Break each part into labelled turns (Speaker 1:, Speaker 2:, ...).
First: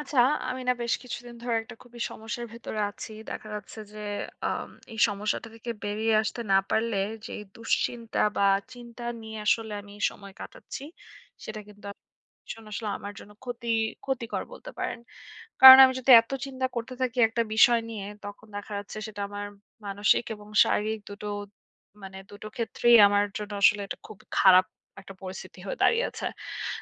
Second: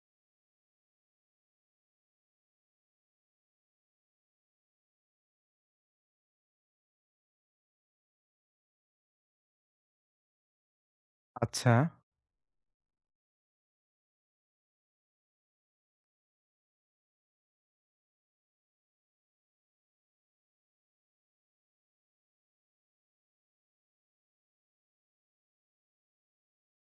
Speaker 1: আচ্ছা, আমি না বেশ কিছুদিন ধরে একটা খুবই সমস্যার ভেতরে আছি। দেখা যাচ্ছে যে এই সমস্যাটা থেকে বেরিয়ে আসতে না পারলে যেই দুশ্চিন্তা বা চিন্তা নিয়ে আসলে আমি সময় কাটাচ্ছি, সেটা
Speaker 2: আচ্ছা,
Speaker 1: কিন্তু ভীষণ আসলে আমার জন্য ক্ষতিকর বলতে পারেন। কারণ আমি যদি এত চিন্তা করতে থাকি একটা বিষয় নিয়ে, তখন দেখা যাচ্ছে সেটা আমার মানসিক এবং শারীরিক দুটো ক্ষেত্রেই আমার জন্য আসলে এটা খুব খারাপ একটা পরিস্থিতি হয়ে দাঁড়িয়েছে।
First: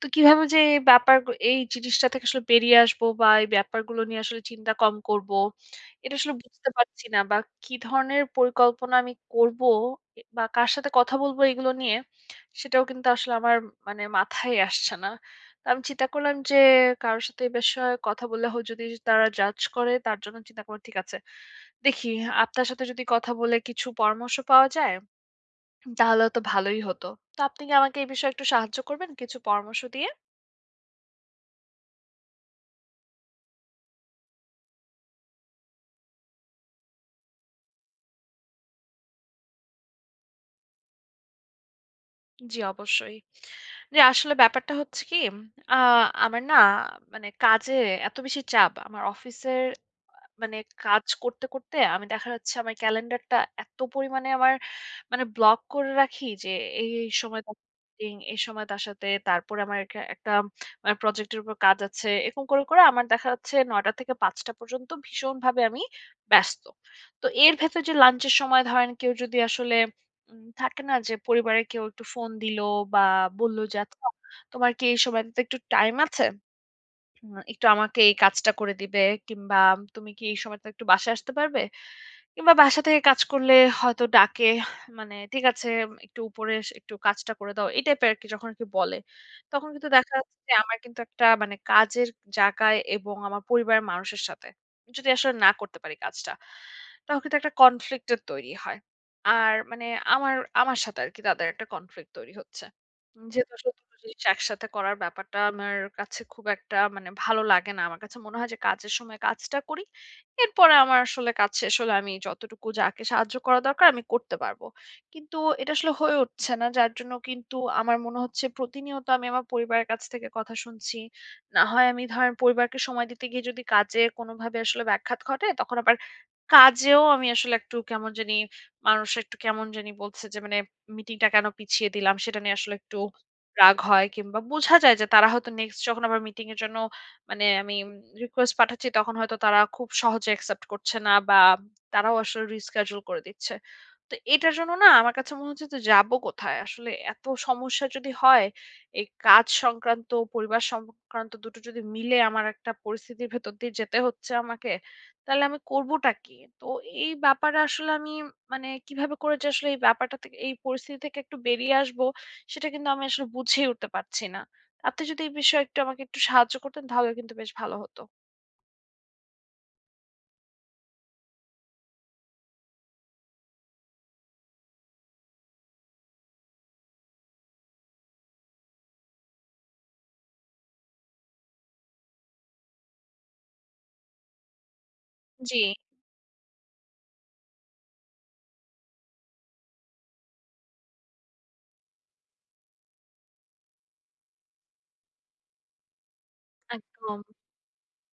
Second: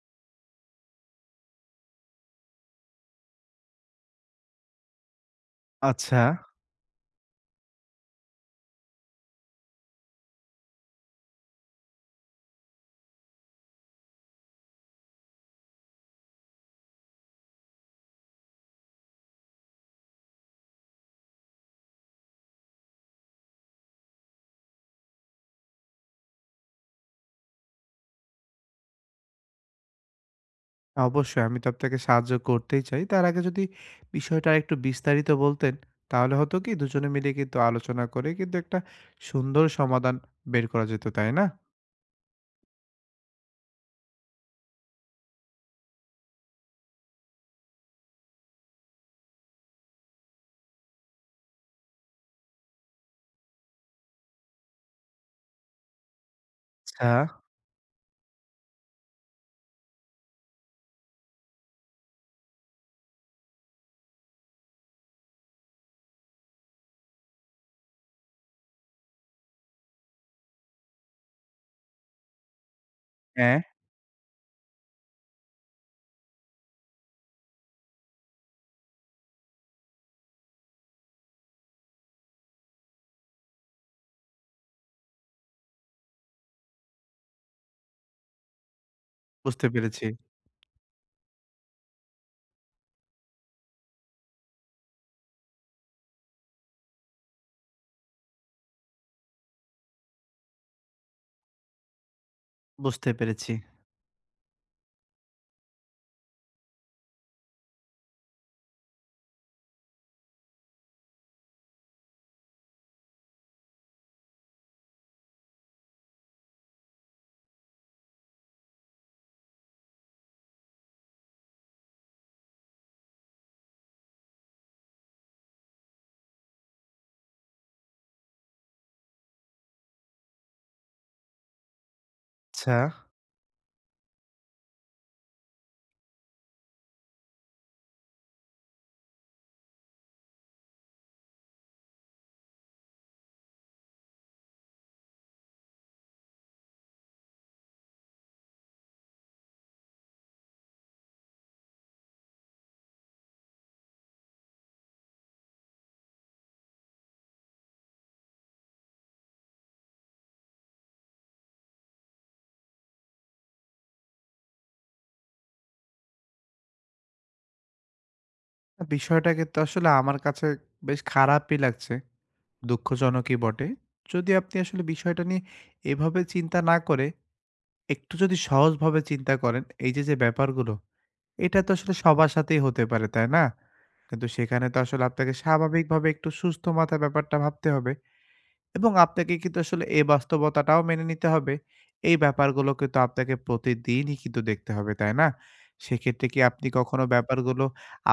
Speaker 1: তো কিভাবে যে এই ব্যাপার গ এই জিনিসটা থেকে আসলে বেরিয়ে আসবো বা এই ব্যাপারগুলো নিয়ে আসলে চিন্তা কম করব, এটা
Speaker 2: আচ্ছা।
Speaker 1: আসলে বুঝতে পারছি না বা কি ধরনের পরিকল্পনা আমি করব বা কার সাথে কথা বলবো এগুলো নিয়ে, সেটাও কিন্তু আসলে আমার মানে মাথায় আসছে না। আমি চিন্তা করলাম যে কারোর সাথে এ বিষয়ে কথা বললে যদি তারা জাজ করে তার জন্য চিন্তা করলাম ঠিক আছে। দেখি আপনার সাথে যদি কথা বলে কিছু পরামর্শ পাওয়া যায় তাহলে তো ভালোই হতো। তো আপনি কি আমাকে এই বিষয়ে একটু সাহায্য করবেন কিছু পরামর্শ দিয়ে?
Speaker 2: অবশ্যই আমি তো আপনাকে সাহায্য করতেই চাই। তার আগে যদি বিষয়টা আরেকটু বিস্তারিত বলতেন, তাহলে হতো কি দুজনে মিলে কিন্তু আলোচনা করে কিন্তু একটা সুন্দর সমাধান বের করা যেত, তাই না?
Speaker 1: জি, অবশ্যই। জি, আসলে ব্যাপারটা হচ্ছে কি, আ আমার না মানে কাজে এত বেশি চাপ, আমার অফিসের মানে কাজ করতে, করতে আমি দেখা যাচ্ছে আমার ক্যালেন্ডারটা এত পরিমাণে আমার মানে ব্লক করে রাখি যে এই,
Speaker 2: আচ্ছা,
Speaker 1: এই সময় তার মিটিং, এই সময় তার সাথে, তারপরে আমার একটা একটা মানে প্রজেক্টের উপর কাজ আছে। এরকম করে, করে আমার দেখা যাচ্ছে ৯ টা থেকে ৫ টা পর্যন্ত ভীষণভাবে আমি ব্যস্ত। তো এর ভেতর যে লাঞ্চের সময় ধরেন কেউ যদি আসলে থাকে না যে পরিবারের কেউ একটু ফোন দিল বা
Speaker 2: হ্যাঁ,
Speaker 1: বলল যে, "আচ্ছা, তোমার কি এই সময়টাতে একটু টাইম আছে?" আ একটু আমাকে এই কাজটা করে দিবে কিংবা তুমি কি এই সময়টা একটু বাসায় আসতে পারবে? কিংবা বাসা থেকে কাজ করলে হয়তো ডাকে, মানে ঠিক আছে, একটু উপরে এসে একটু কাজটা করে দাও। এই টাইপের আরকি যখন আরকি বলে।
Speaker 2: বুঝতে
Speaker 1: তখন কিন্তু
Speaker 2: পেরেছি,
Speaker 1: দেখা যাচ্ছে যে আমার কিন্তু একটা মানে কাজের জায়গায় এবং আমার পরিবারের মানুষের সাথে যদি আসলে না করতে পারি কাজটা, তখন কিন্তু একটা কনফ্লিক্ট এর তৈরি হয়। আর মানে আমার আমার সাথে আরকি তাদের একটা কনফ্লিক্ট তৈরি হচ্ছে।
Speaker 2: বুঝতে পেরেছি।
Speaker 1: যেহেতু আসলে ২ টো জিনিস একসাথে করার ব্যাপারটা আমার কাছে খুব একটা মানে ভালো লাগে না। আমার কাছে মনে হয় যে কাজের সময় কাজটা করি। এরপরে আমার আসলে কাজ শেষ হলে আমি যতটুকু যাকে সাহায্য করা দরকার আমি করতে পারব। কিন্তু এটা আসলে হয়ে উঠছে না। যার জন্য কিন্তু আমার মনে হচ্ছে প্রতিনিয়ত আমি আমার পরিবারের কাছ থেকে কথা শুনছি। না হয় আমি ধরেন পরিবারকে সময় দিতে গিয়ে যদি কাজে কোনোভাবে আসলে ব্যাঘাত ঘটে, তখন আবার কাজেও আমি আসলে একটু কেমন জানি, মানুষ একটু কেমন জানি বলছে যে মানে মিটিংটা কেন পিছিয়ে দিলাম সেটা নিয়ে
Speaker 2: আচ্ছা,
Speaker 1: আসলে একটু রাগ হয়, কিংবা বোঝা যায় যে তারা হয়তো নেক্সট যখন আবার মিটিং এর জন্য মানে আমি রিকোয়েস্ট পাঠাচ্ছি, তখন হয়তো তারা খুব সহজে অ্যাকসেপ্ট করছে না বা তারাও আসলে রিস্কেডিউল করে দিচ্ছে। তো এটার জন্য না আমার কাছে মনে হচ্ছে, তো যাবো কোথায় আসলে এত সমস্যা যদি হয়, এই কাজ সংক্রান্ত পরিবার সংক্রান্ত দুটো যদি মিলে আমার একটা পরিস্থিতির ভেতর দিয়ে যেতে হচ্ছে আমাকে, তাহলে আমি করবোটা কি? তো এই ব্যাপারে আসলে আমি মানে কিভাবে করে যে আসলে এই ব্যাপারটা থেকে এই পরিস্থিতি থেকে একটু বেরিয়ে আসবো, সেটা কিন্তু আমি আসলে বুঝেই উঠতে পারছি না। আপনি যদি এই বিষয়ে একটু আমাকে একটু সাহায্য করতেন তাহলে কিন্তু বেশ ভালো হতো।
Speaker 2: বিষয়টা কিন্তু আসলে আমার কাছে বেশ খারাপই লাগছে। দুঃখজনকই বটে। যদি আপনি আসলে বিষয়টা নিয়ে এভাবে চিন্তা না করে, একটু যদি সহজভাবে চিন্তা করেন, এই যে, ব্যাপারগুলো এটা তো আসলে সবার সাথেই হতে পারে, তাই না? কিন্তু সেখানে তো আসলে আপনাকে
Speaker 1: জি,
Speaker 2: স্বাভাবিকভাবে একটু সুস্থ মাথায় ব্যাপারটা ভাবতে হবে এবং আপনাকে কিন্তু আসলে এই বাস্তবতাটাও মেনে নিতে হবে। এই ব্যাপারগুলো কিন্তু আপনাকে প্রতিদিনই কিন্তু দেখতে হবে, তাই না? সেক্ষেত্রে কি আপনি কখনো
Speaker 1: একদম।
Speaker 2: ব্যাপারগুলো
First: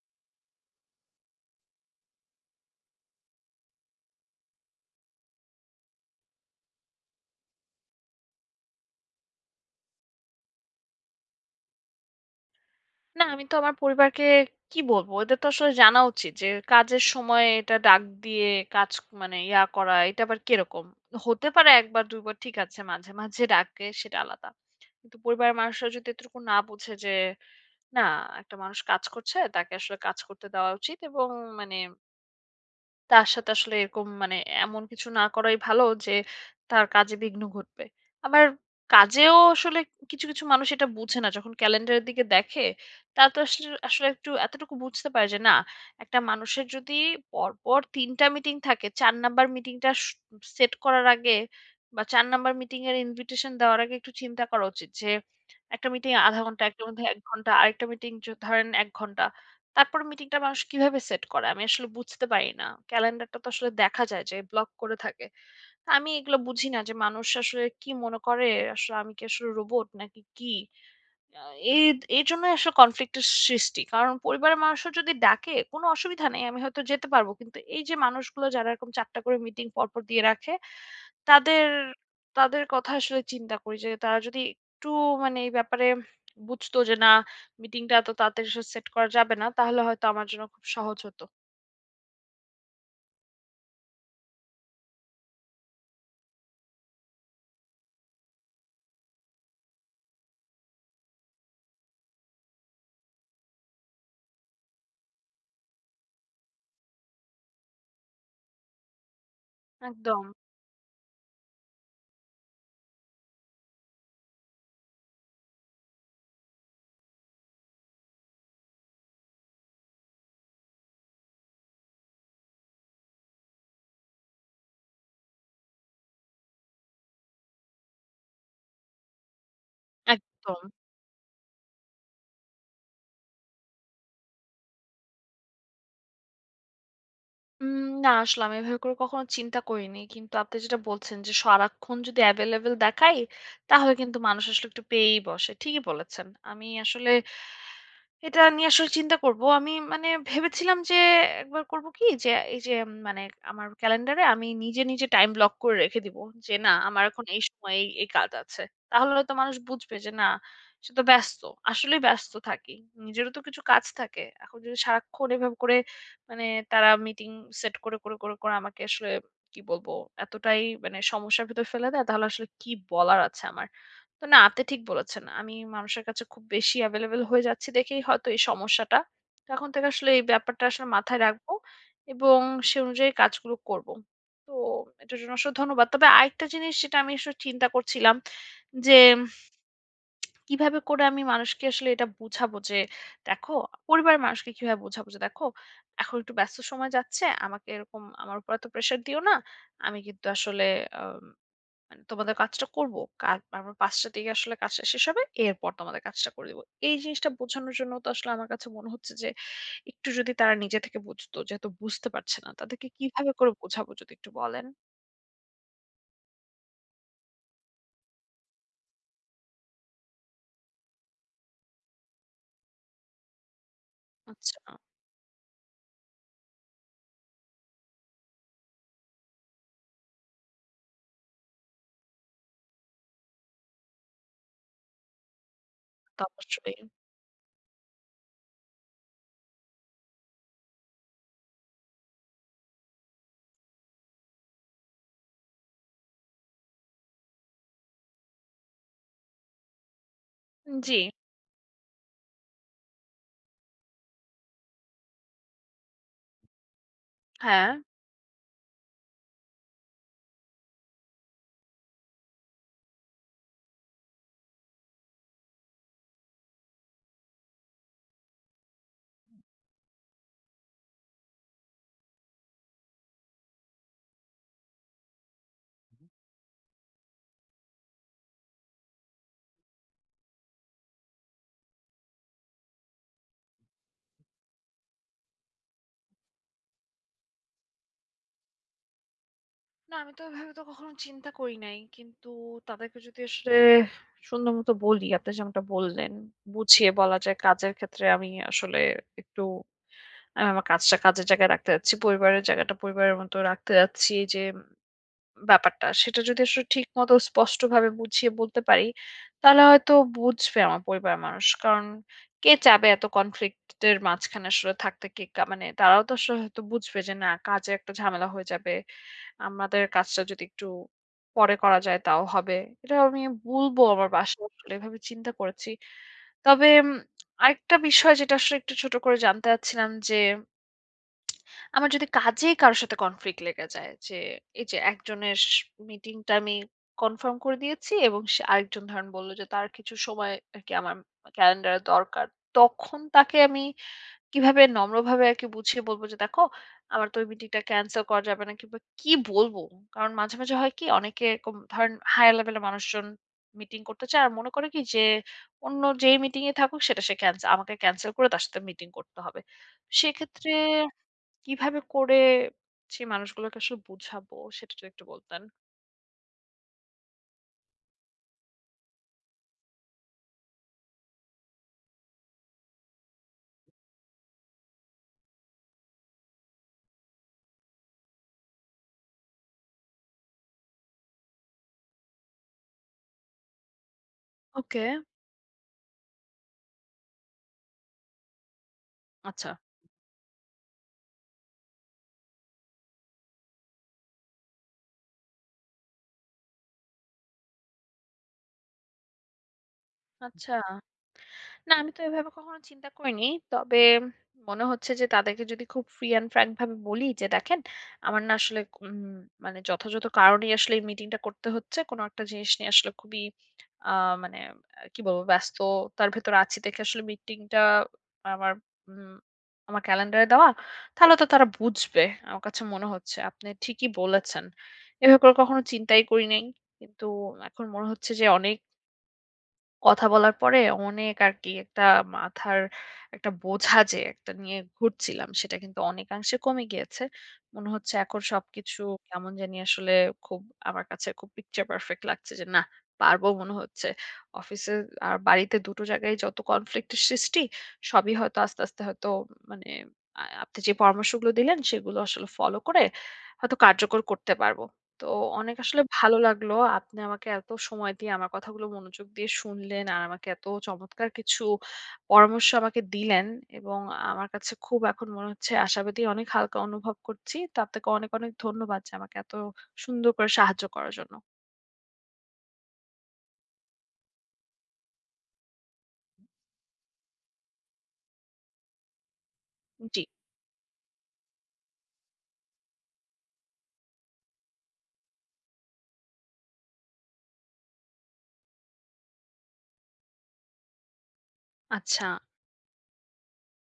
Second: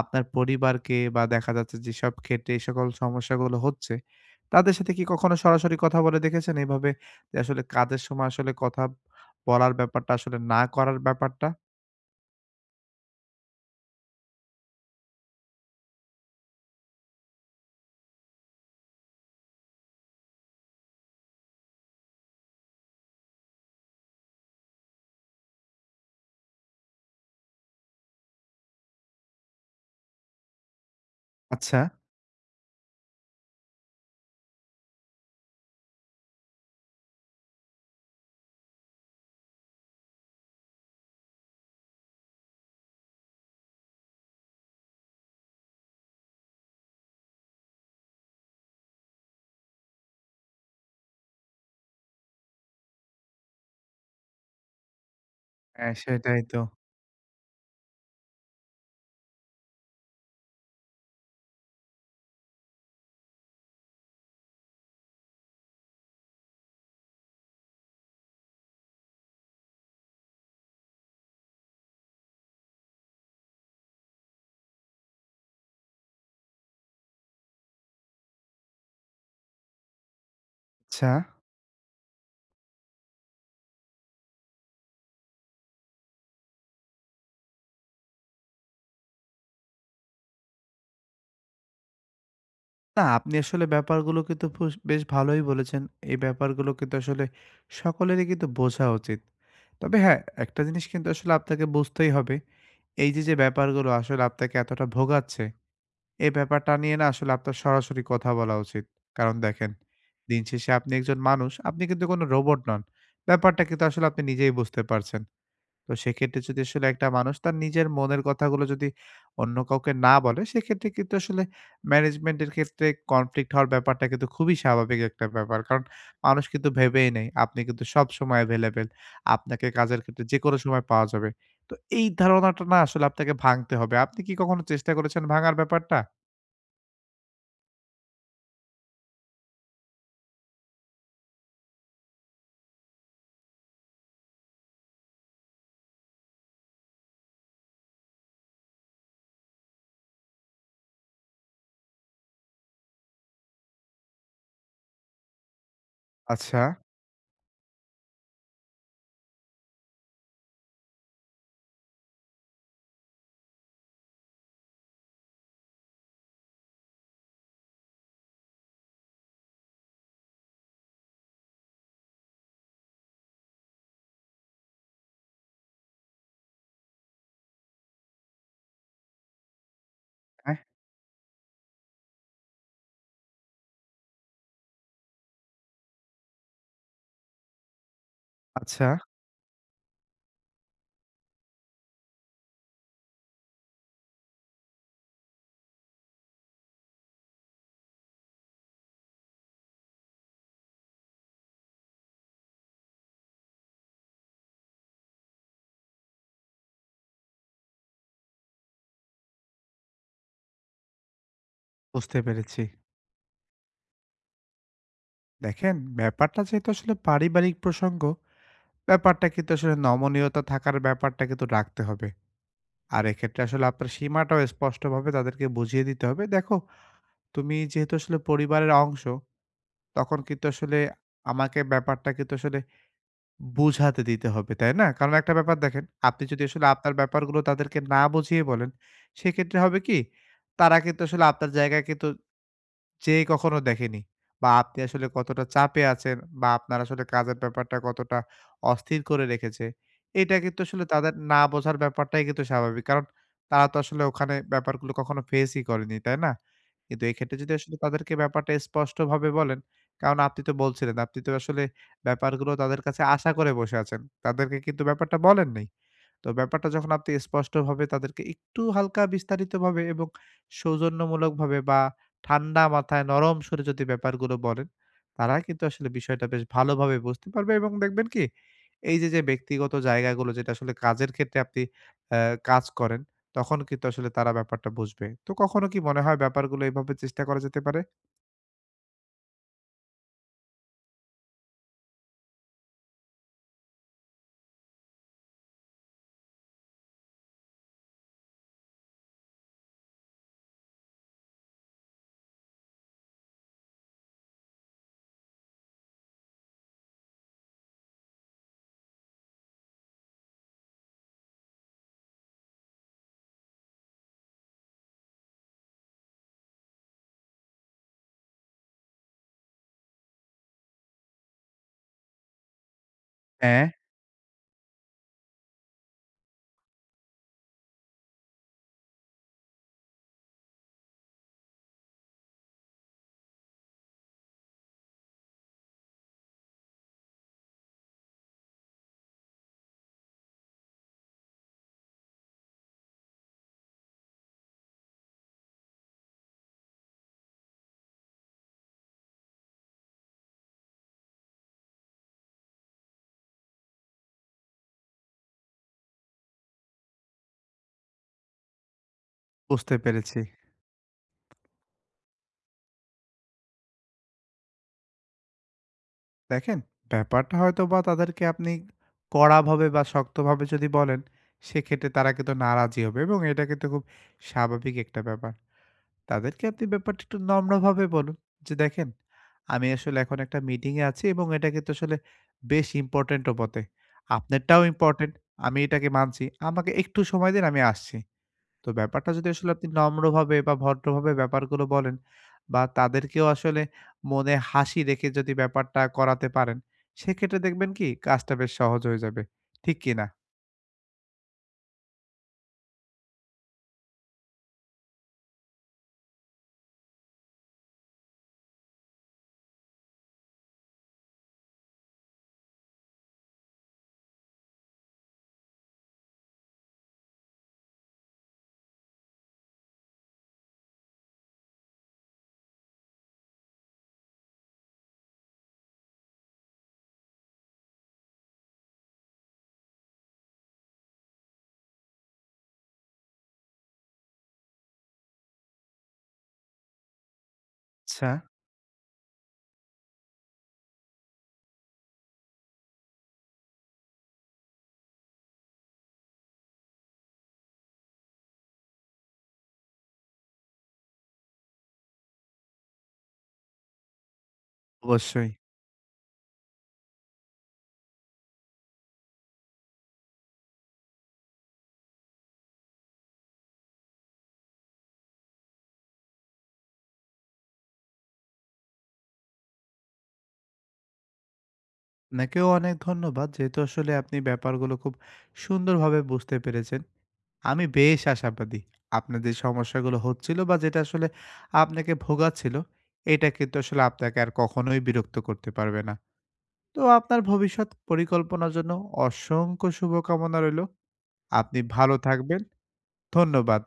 Speaker 2: আপনার পরিবারকে বা দেখা যাচ্ছে যেসব ক্ষেত্রে এই সকল সমস্যাগুলো হচ্ছে, তাদের সাথে কি কখনো সরাসরি কথা বলে দেখেছেন এভাবে যে আসলে কাজের সময় আসলে কথা বলার ব্যাপারটা আসলে না করার ব্যাপারটা?
Speaker 1: না আমি তো আমার পরিবারকে কি বলবো? এদের তো আসলে জানা উচিত যে কাজের সময় এটা ডাক দিয়ে কাজ মানে ইয়া করা, এটা আবার কিরকম? হতে পারে ১ বার ২ বার ঠিক আছে, মাঝে, মাঝে ডাকে সেটা আলাদা। কিন্তু পরিবারের মানুষরা যদি এতটুকু না বুঝে যে না, একটা মানুষ কাজ করছে, তাকে আসলে কাজ করতে দেওয়া উচিত এবং মানে
Speaker 2: আচ্ছা।
Speaker 1: তার সাথে আসলে এরকম মানে এমন কিছু না করাই ভালো যে তার কাজে বিঘ্ন ঘটবে। আবার কাজেও আসলে কিছু, কিছু মানুষ এটা বুঝে না। যখন ক্যালেন্ডারের দিকে দেখে, তারা তো আসলে আসলে একটু এতটুকু বুঝতে পারে যে না, একটা মানুষের যদি পরপর ৩ টা মিটিং থাকে, ৪ নাম্বার মিটিংটা সেট করার আগে বা ৪ নাম্বার মিটিং এর ইনভিটেশন দেওয়ার আগে একটু চিন্তা করা উচিত যে, একটা
Speaker 2: হ্যাঁ,
Speaker 1: মিটিং
Speaker 2: সেটাই
Speaker 1: আধা
Speaker 2: তো।
Speaker 1: ঘন্টা, একটার মধ্যে ১ ঘন্টা, আরেকটা মিটিং ধরেন ১ ঘন্টা। তারপরে মিটিংটা মানুষ কিভাবে সেট করে? আমি আসলে বুঝতে পারি না। ক্যালেন্ডারটা তো আসলে দেখা যায় যে ব্লক করে থাকে। তো আমি এগুলো বুঝি না যে মানুষ আসলে কি মনে করে? আসলে আমি কি আসলে রোবট নাকি কি? আ এই এজন্যই আসলে কনফ্লিক্ট এর সৃষ্টি। কারণ পরিবারের মানুষও যদি ডাকে, কোনো অসুবিধা নেই। আমি হয়তো যেতে পারব। কিন্তু এই যে মানুষগুলো যারা এরকম ৪ টা করে মিটিং পরপর দিয়ে রাখে
Speaker 2: আচ্ছা।
Speaker 1: তাদের তাদের কথা আসলে চিন্তা করি যে তারা যদি একটু মানে এই ব্যাপারে বুঝতো যে না মিটিংটা এত তাড়াতাড়ি সেট করা যাবে না, তাহলে হয়তো আমার জন্য খুব সহজ হতো।
Speaker 2: না আপনি আসলে ব্যাপারগুলো কিন্তু ফুস বেশ ভালোই বলেছেন। এই ব্যাপারগুলো কিন্তু আসলে সকলেরই কিন্তু বোঝা উচিত। তবে হ্যাঁ, একটা জিনিস কিন্তু আসলে আপনাকে বুঝতেই হবে। এই যে, যে ব্যাপারগুলো আসলে আপনাকে এতটা ভোগাচ্ছে, এই ব্যাপারটা নিয়ে না আসলে আপনার সরাসরি কথা বলা উচিত। কারণ দেখেন,
Speaker 1: একদম,
Speaker 2: দিন শেষে আপনি একজন মানুষ, আপনি কিন্তু কোনো রোবট নন। ব্যাপারটা কিন্তু আসলে আপনি নিজেই বুঝতে পারছেন। তো সেক্ষেত্রে যদি আসলে একটা মানুষ তার নিজের মনের কথাগুলো যদি অন্য কাউকে না বলে, সেক্ষেত্রে কিন্তু আসলে ম্যানেজমেন্টের ক্ষেত্রে কনফ্লিক্ট হওয়ার ব্যাপারটা কিন্তু খুবই স্বাভাবিক একটা ব্যাপার। কারণ মানুষ কিন্তু ভেবেই নেয় আপনি কিন্তু সবসময় এভেইলেবল। আপনাকে কাজের ক্ষেত্রে যেকোনো
Speaker 1: একদম।
Speaker 2: সময় পাওয়া যাবে। তো এই ধারণাটা না আসলে আপনাকে ভাঙতে হবে। আপনি কি কখনো চেষ্টা করেছেন ভাঙার ব্যাপারটা?
Speaker 1: উম না আসলে আমি এভাবে করে কখনো চিন্তা করিনি। কিন্তু আপনি যেটা বলছেন যে সারাক্ষণ যদি এভেইলেবল দেখাই, তাহলে কিন্তু মানুষ আসলে একটু পেয়েই বসে। ঠিকই বলেছেন। আমি আসলে এটা নিয়ে আসলে চিন্তা করব। আমি মানে ভেবেছিলাম যে একবার করব কি, যে এই যে মানে আমার ক্যালেন্ডারে আমি নিজে, নিজে টাইম ব্লক করে রেখে দিব। যে
Speaker 2: আচ্ছা,
Speaker 1: না আমার এখন এই সময় এই কাজ আছে। তাহলে হয়তো মানুষ বুঝবে যে না, সে তো ব্যস্ত। আসলেই ব্যস্ত থাকি। নিজেরও তো কিছু কাজ থাকে। এখন যদি সারাক্ষণ এভাবে করে মানে তারা মিটিং সেট করে, করে, করে, করে আমাকে আসলে, কি বলবো, এতটাই মানে সমস্যার ভেতর ফেলে দেয়, তাহলে আসলে কি বলার আছে আমার? তো না, আপনি ঠিক বলেছেন। আমি মানুষের কাছে খুব বেশি available হয়ে যাচ্ছি দেখেই হয়তো এই সমস্যাটা। তো এখন থেকে আসলে এই
Speaker 2: হ্যাঁ,
Speaker 1: ব্যাপারটা আসলে মাথায় রাখবো এবং সে অনুযায়ী কাজগুলো করব। তো এটার জন্য আসলে ধন্যবাদ। তবে আরেকটা জিনিস যেটা আমি আসলে চিন্তা করছিলাম
Speaker 2: আচ্ছা
Speaker 1: যে কিভাবে করে আমি মানুষকে আসলে এটা বুঝাবো যে, দেখো, পরিবারের মানুষকে কিভাবে বোঝাবো যে, দেখো, এখন একটু ব্যস্ত সময় যাচ্ছে। আমাকে এরকম আমার উপর এত প্রেশার দিও না। আমি কিন্তু আসলে আ মানে তোমাদের কাজটা করব। কাজ আমার ৫ টা দিকে আসলে কাজটা শেষ হবে। এরপর তোমাদের কাজটা করে দিব। এই জিনিসটা বোঝানোর জন্য তো আসলে আমার কাছে মনে হচ্ছে যে, একটু যদি তারা নিজে থেকে বুঝতো, যেহেতু বুঝতে
Speaker 2: বুঝতে
Speaker 1: পারছে না,
Speaker 2: পেরেছি।
Speaker 1: তাদেরকে কিভাবে করে বোঝাবো যদি একটু বলেন?
Speaker 2: দেখেন ব্যাপারটা যেহেতু আসলে পারিবারিক প্রসঙ্গ, ব্যাপারটা কিন্তু আসলে নমনীয়তা থাকার ব্যাপারটা কিন্তু রাখতে হবে। আর এক্ষেত্রে আসলে আপনার সীমাটাও
Speaker 1: আচ্ছা,
Speaker 2: স্পষ্টভাবে তাদেরকে বুঝিয়ে দিতে হবে। দেখো, তুমি যেহেতু আসলে পরিবারের অংশ, তখন কিন্তু আসলে আমাকে ব্যাপারটা কিন্তু আসলে বুঝাতে দিতে হবে, তাই না? কারণ একটা ব্যাপার দেখেন,
Speaker 1: তো
Speaker 2: আপনি যদি আসলে
Speaker 1: অবশ্যই।
Speaker 2: আপনার ব্যাপারগুলো তাদেরকে না বুঝিয়ে বলেন, সেক্ষেত্রে হবে কি? তারা কিন্তু আসলে আপনার জায়গায় কিন্তু যে কখনো দেখেনি বা আপনি আসলে কতটা চাপে আছেন বা আপনার আসলে কাজের ব্যাপারটা কতটা অস্থির করে রেখেছে, এটা কিন্তু আসলে
Speaker 1: জি,
Speaker 2: তাদের না বোঝার ব্যাপারটাই কিন্তু স্বাভাবিক। কারণ তারা তো আসলে ওখানে ব্যাপারগুলো কখনো ফেসই করেনি, তাই না? কিন্তু এক্ষেত্রে যদি
Speaker 1: হ্যাঁ।
Speaker 2: আসলে তাদেরকে ব্যাপারটা স্পষ্টভাবে বলেন, কারণ আপনি তো বলছিলেন আপনি তো আসলে ব্যাপারগুলো তাদের কাছে আশা করে বসে আছেন। তাদেরকে কিন্তু ব্যাপারটা বলেন নাই। তো ব্যাপারটা যখন আপনি স্পষ্টভাবে তাদেরকে একটু হালকা বিস্তারিতভাবে এবং সৌজন্যমূলকভাবে বা ঠান্ডা মাথায় নরম সুরে যদি ব্যাপারগুলো বলেন, তারা কিন্তু আসলে বিষয়টা বেশ ভালোভাবে বুঝতে পারবে এবং দেখবেন কি এই যে, যে ব্যক্তিগত জায়গাগুলো যেটা আসলে কাজের ক্ষেত্রে আপনি অ্যা কাজ করেন, তখন কিন্তু আসলে তারা ব্যাপারটা বুঝবে। তো কখনো কি মনে হয় ব্যাপারগুলো এভাবে চেষ্টা করা যেতে পারে?
Speaker 1: না, আমি তো এভাবে তো কখনো চিন্তা করি নাই। কিন্তু তাদেরকে যদি আসলে সুন্দর মতো বলি, আপনি যেমনটা বললেন, বুঝিয়ে বলা যায় কাজের ক্ষেত্রে আমি আসলে একটু আমি আমার কাজটা কাজের জায়গায় রাখতে চাচ্ছি। পরিবারের জায়গাটা পরিবারের মতো রাখতে চাচ্ছি, যে ব্যাপারটা সেটা যদি আসলে ঠিকমতো স্পষ্টভাবে বুঝিয়ে বলতে পারি, তাহলে হয়তো বুঝবে আমার পরিবারের মানুষ। কারণ কে চাবে এত কনফ্লিক্ট এর মাঝখানে আসলে থাকতে? কে কা মানে তারাও তো আসলে হয়তো বুঝবে যে না, কাজে একটা ঝামেলা হয়ে যাবে। আমাদের কাজটা যদি একটু পরে করা যায় তাও হবে। এটা আমি
Speaker 2: হ্যাঁ।
Speaker 1: বলবো আমার বাসায় আসলে এভাবে চিন্তা করেছি। তবে আরেকটা বিষয় যেটা আসলে একটু ছোট করে জানতে চাচ্ছিলাম যে, আমার যদি কাজেই কারো সাথে কনফ্লিক্ট লেগে যায়, যে এই যে একজনের মিটিংটা আমি কনফার্ম করে দিয়েছি এবং সে আরেকজন ধরেন বললো যে তার কিছু সময় আর কি আমার ক্যালেন্ডারে দরকার, তখন তাকে আমি কিভাবে নম্রভাবে আর কি বুঝিয়ে বলবো যে দেখো, আমার তো ওই মিটিংটা ক্যান্সেল করা যাবে না, কিংবা কি বলবো? কারণ মাঝে মাঝে হয় কি, অনেকে এরকম ধরেন হায়ার লেভেলের মানুষজন মিটিং করতে চায় আর মনে করে কি যে, অন্য যেই মিটিং এ থাকুক সেটা সে ক্যান্সেল, আমাকে ক্যান্সেল করে তার সাথে মিটিং করতে হবে।
Speaker 2: বুঝতে পেরেছি।
Speaker 1: সেক্ষেত্রে কিভাবে করে সেই মানুষগুলোকে আসলে বুঝাবো, সেটা যদি একটু বলতেন?
Speaker 2: দেখেন, ব্যাপারটা হয়তোবা তাদেরকে আপনি কড়াভাবে বা শক্তভাবে যদি বলেন, সেক্ষেত্রে তারা কিন্তু নারাজি হবে এবং এটা কিন্তু খুব স্বাভাবিক একটা ব্যাপার। তাদেরকে আপনি ব্যাপারটা একটু নম্রভাবে বলুন যে, "দেখেন, আমি আসলে এখন একটা মিটিংয়ে আছি এবং এটা কিন্তু আসলে বেশ ইম্পোর্টেন্টও বটে। আপনারটাও
Speaker 1: ওকে,
Speaker 2: ইম্পোর্টেন্ট, আমি এটাকে মানছি। আমাকে একটু সময় দিন, আমি আসছি।" তো ব্যাপারটা যদি
Speaker 1: আচ্ছা।
Speaker 2: আসলে আপনি নম্রভাবে বা ভদ্রভাবে ব্যাপারগুলো বলেন বা তাদেরকেও আসলে মনে হাসি রেখে যদি ব্যাপারটা করাতে পারেন, সেক্ষেত্রে দেখবেন কি কাজটা বেশ সহজ হয়ে যাবে। ঠিক কি না?
Speaker 1: আচ্ছা। না আমি তো এভাবে কখনো চিন্তা করিনি। তবে মনে হচ্ছে যে তাদেরকে যদি খুব ফ্রি অ্যান্ড ফ্র্যাঙ্ক ভাবে বলি যে, "দেখেন, আমার না আসলে মানে যথাযথ কারণেই আসলে এই মিটিংটা করতে হচ্ছে। কোনো একটা জিনিস নিয়ে আসলে খুবই আ মানে কি বলবো, ব্যস্ততার ভেতরে আছি দেখে আসলে মিটিংটা আমার উম আমার ক্যালেন্ডারে দেওয়া।" তাহলে তো তারা বুঝবে। আমার কাছে মনে হচ্ছে। আপনি ঠিকই বলেছেন। এভাবে করে কখনো চিন্তাই করি নাই। কিন্তু এখন মনে হচ্ছে যে অনেক কথা বলার পরে, অনেক আরকি একটা মাথার একটা বোঝা যে একটা নিয়ে ঘুরছিলাম, সেটা কিন্তু অনেকাংশে কমে গিয়েছে। মনে হচ্ছে
Speaker 2: আচ্ছা,
Speaker 1: এখন সবকিছু কেমন জানি আসলে খুব, আমার কাছে খুব picture perfect লাগছে যে, নাহ, পারবো মনে হচ্ছে। অফিসে আর বাড়িতে দুটো জায়গায় যত conflict এর সৃষ্টি, সবই হয়তো আস্তে, আস্তে হয়তো মানে আপনি যে পরামর্শগুলো দিলেন সেগুলো আসলে ফলো করে হয়তো কার্যকর করতে পারব। তো
Speaker 2: অবশ্যই।
Speaker 1: অনেক আসলে ভালো লাগলো। আপনি আমাকে এত সময় দিয়ে আমার কথাগুলো মনোযোগ দিয়ে শুনলেন আর আমাকে এত চমৎকার কিছু পরামর্শ আমাকে দিলেন, এবং আমার কাছে খুব এখন মনে হচ্ছে আশাবাদী, অনেক হালকা অনুভব করছি। তো আপনাকে অনেক, অনেক ধন্যবাদ যে আমাকে এত সুন্দর করে সাহায্য করার জন্য।
Speaker 2: আপনাকেও অনেক ধন্যবাদ। যেহেতু আসলে আপনি ব্যাপারগুলো খুব সুন্দরভাবে বুঝতে পেরেছেন। আমি বেশ আশাবাদী। আপনার যে সমস্যাগুলো
Speaker 1: জি,
Speaker 2: হচ্ছিল বা যেটা আসলে আপনাকে ভোগাচ্ছিল, এটা কিন্তু আসলে আপনাকে আর কখনোই বিরক্ত করতে পারবে না। তো আপনার ভবিষ্যৎ পরিকল্পনার জন্য অসংখ্য শুভকামনা রইল। আপনি ভালো
Speaker 1: আচ্ছা।
Speaker 2: থাকবেন। ধন্যবাদ।